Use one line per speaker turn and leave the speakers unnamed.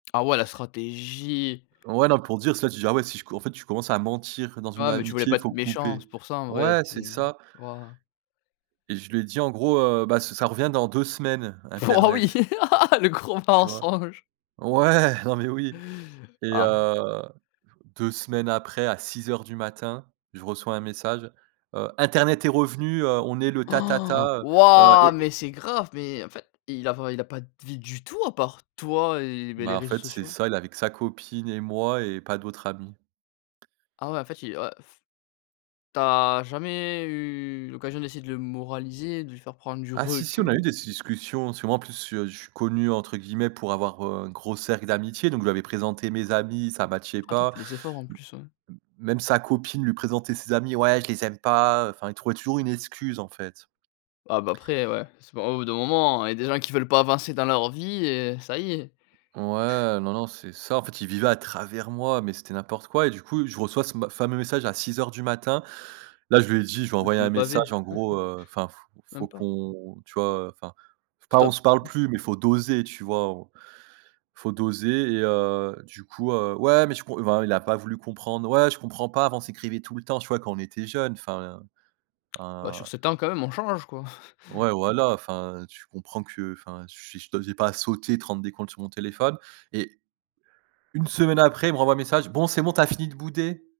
Ah ouais la stratégie.
Ouais, non, pour dire soit tu dis: «Ah ouais si je co en fait, tu commences à mentir dans une
Ouais mais tu voulais
amitié,
pas
il faut
être méchant,
couper»
c'est pour ça, en vrai.
ouais,
Tu
c'est
es
ça
waouh.
et je lui ai dit en gros, heu: «Bah ça ça revient dans 2 semaines,
Po oui,
internet
le gros
tu vois?
mensonge.
Ouais, non mais oui et
Ah.
heu, 2 semaines après à 06:00 du matin, je reçois un message, heu: «Internet est revenu, heu, on est le
Han,
tatata». Heu heu,
ouah,
et
mais
et
c'est grave, mais en fait, il a pas il a pas de vie du tout à part toi et beh,
Bah
les
en
réseaux
fait, c'est
sociaux.
ça, il avait que sa copine et moi et pas d'autres amis.
Ah ouais, en fait, il a ouais. Tu as jamais eu l'occasion d'essayer de le moraliser, de lui faire prendre du
Ah si si on a eu
recul
des s discussions, si moi en plus, je suis «connu» entre guillemets pour avoir, heu, un gros cercle d'amitié, donc je lui avais présenté mes amis, ça matchait
Attends tu
pas.
fais des efforts en plus, ouais.
Même sa copine lui présentait ses amis «ouais je les aime pas» enfin, il trouvait toujours une excuse, en fait.
Ah bah, après ouais, c'est pas au bout d'un moment, il y a des gens qui veulent pas avancer dans leur vie et ça y est.
Ouais non, non, c'est ça en fait, il vivait à travers moi, mais c'était n'importe quoi et du coup je reçois ce ma ce fameux message à 06:00 du matin, là je lui ai dit je lui ai
Le
envoyé
fameux
un
pavé.
message en gros, enfin: «faut faut
Même pas.
qu'on, tu vois, enfin pas on
Stop.
se parle
[unintelligible]
plus, mais il faut doser», tu vois? On faut doser et heu, du coup, heu ouais mais tu com enfin il a pas voulu comprendre, «ouais je comprends pas, avant on s'écrivait tout le temps, tu vois, quand on était jeune». Enfin,
Bah sur
un
7 ans quand même on change, quoi.
Ouais voilà, enfin tu comprends que, enfin je suis je te j'ai pas à pas sauter, te rendre des comptes sur mon téléphone et 1 semaine après il me renvoie un message: «Bon, c'est bon tu as fini de bouder?»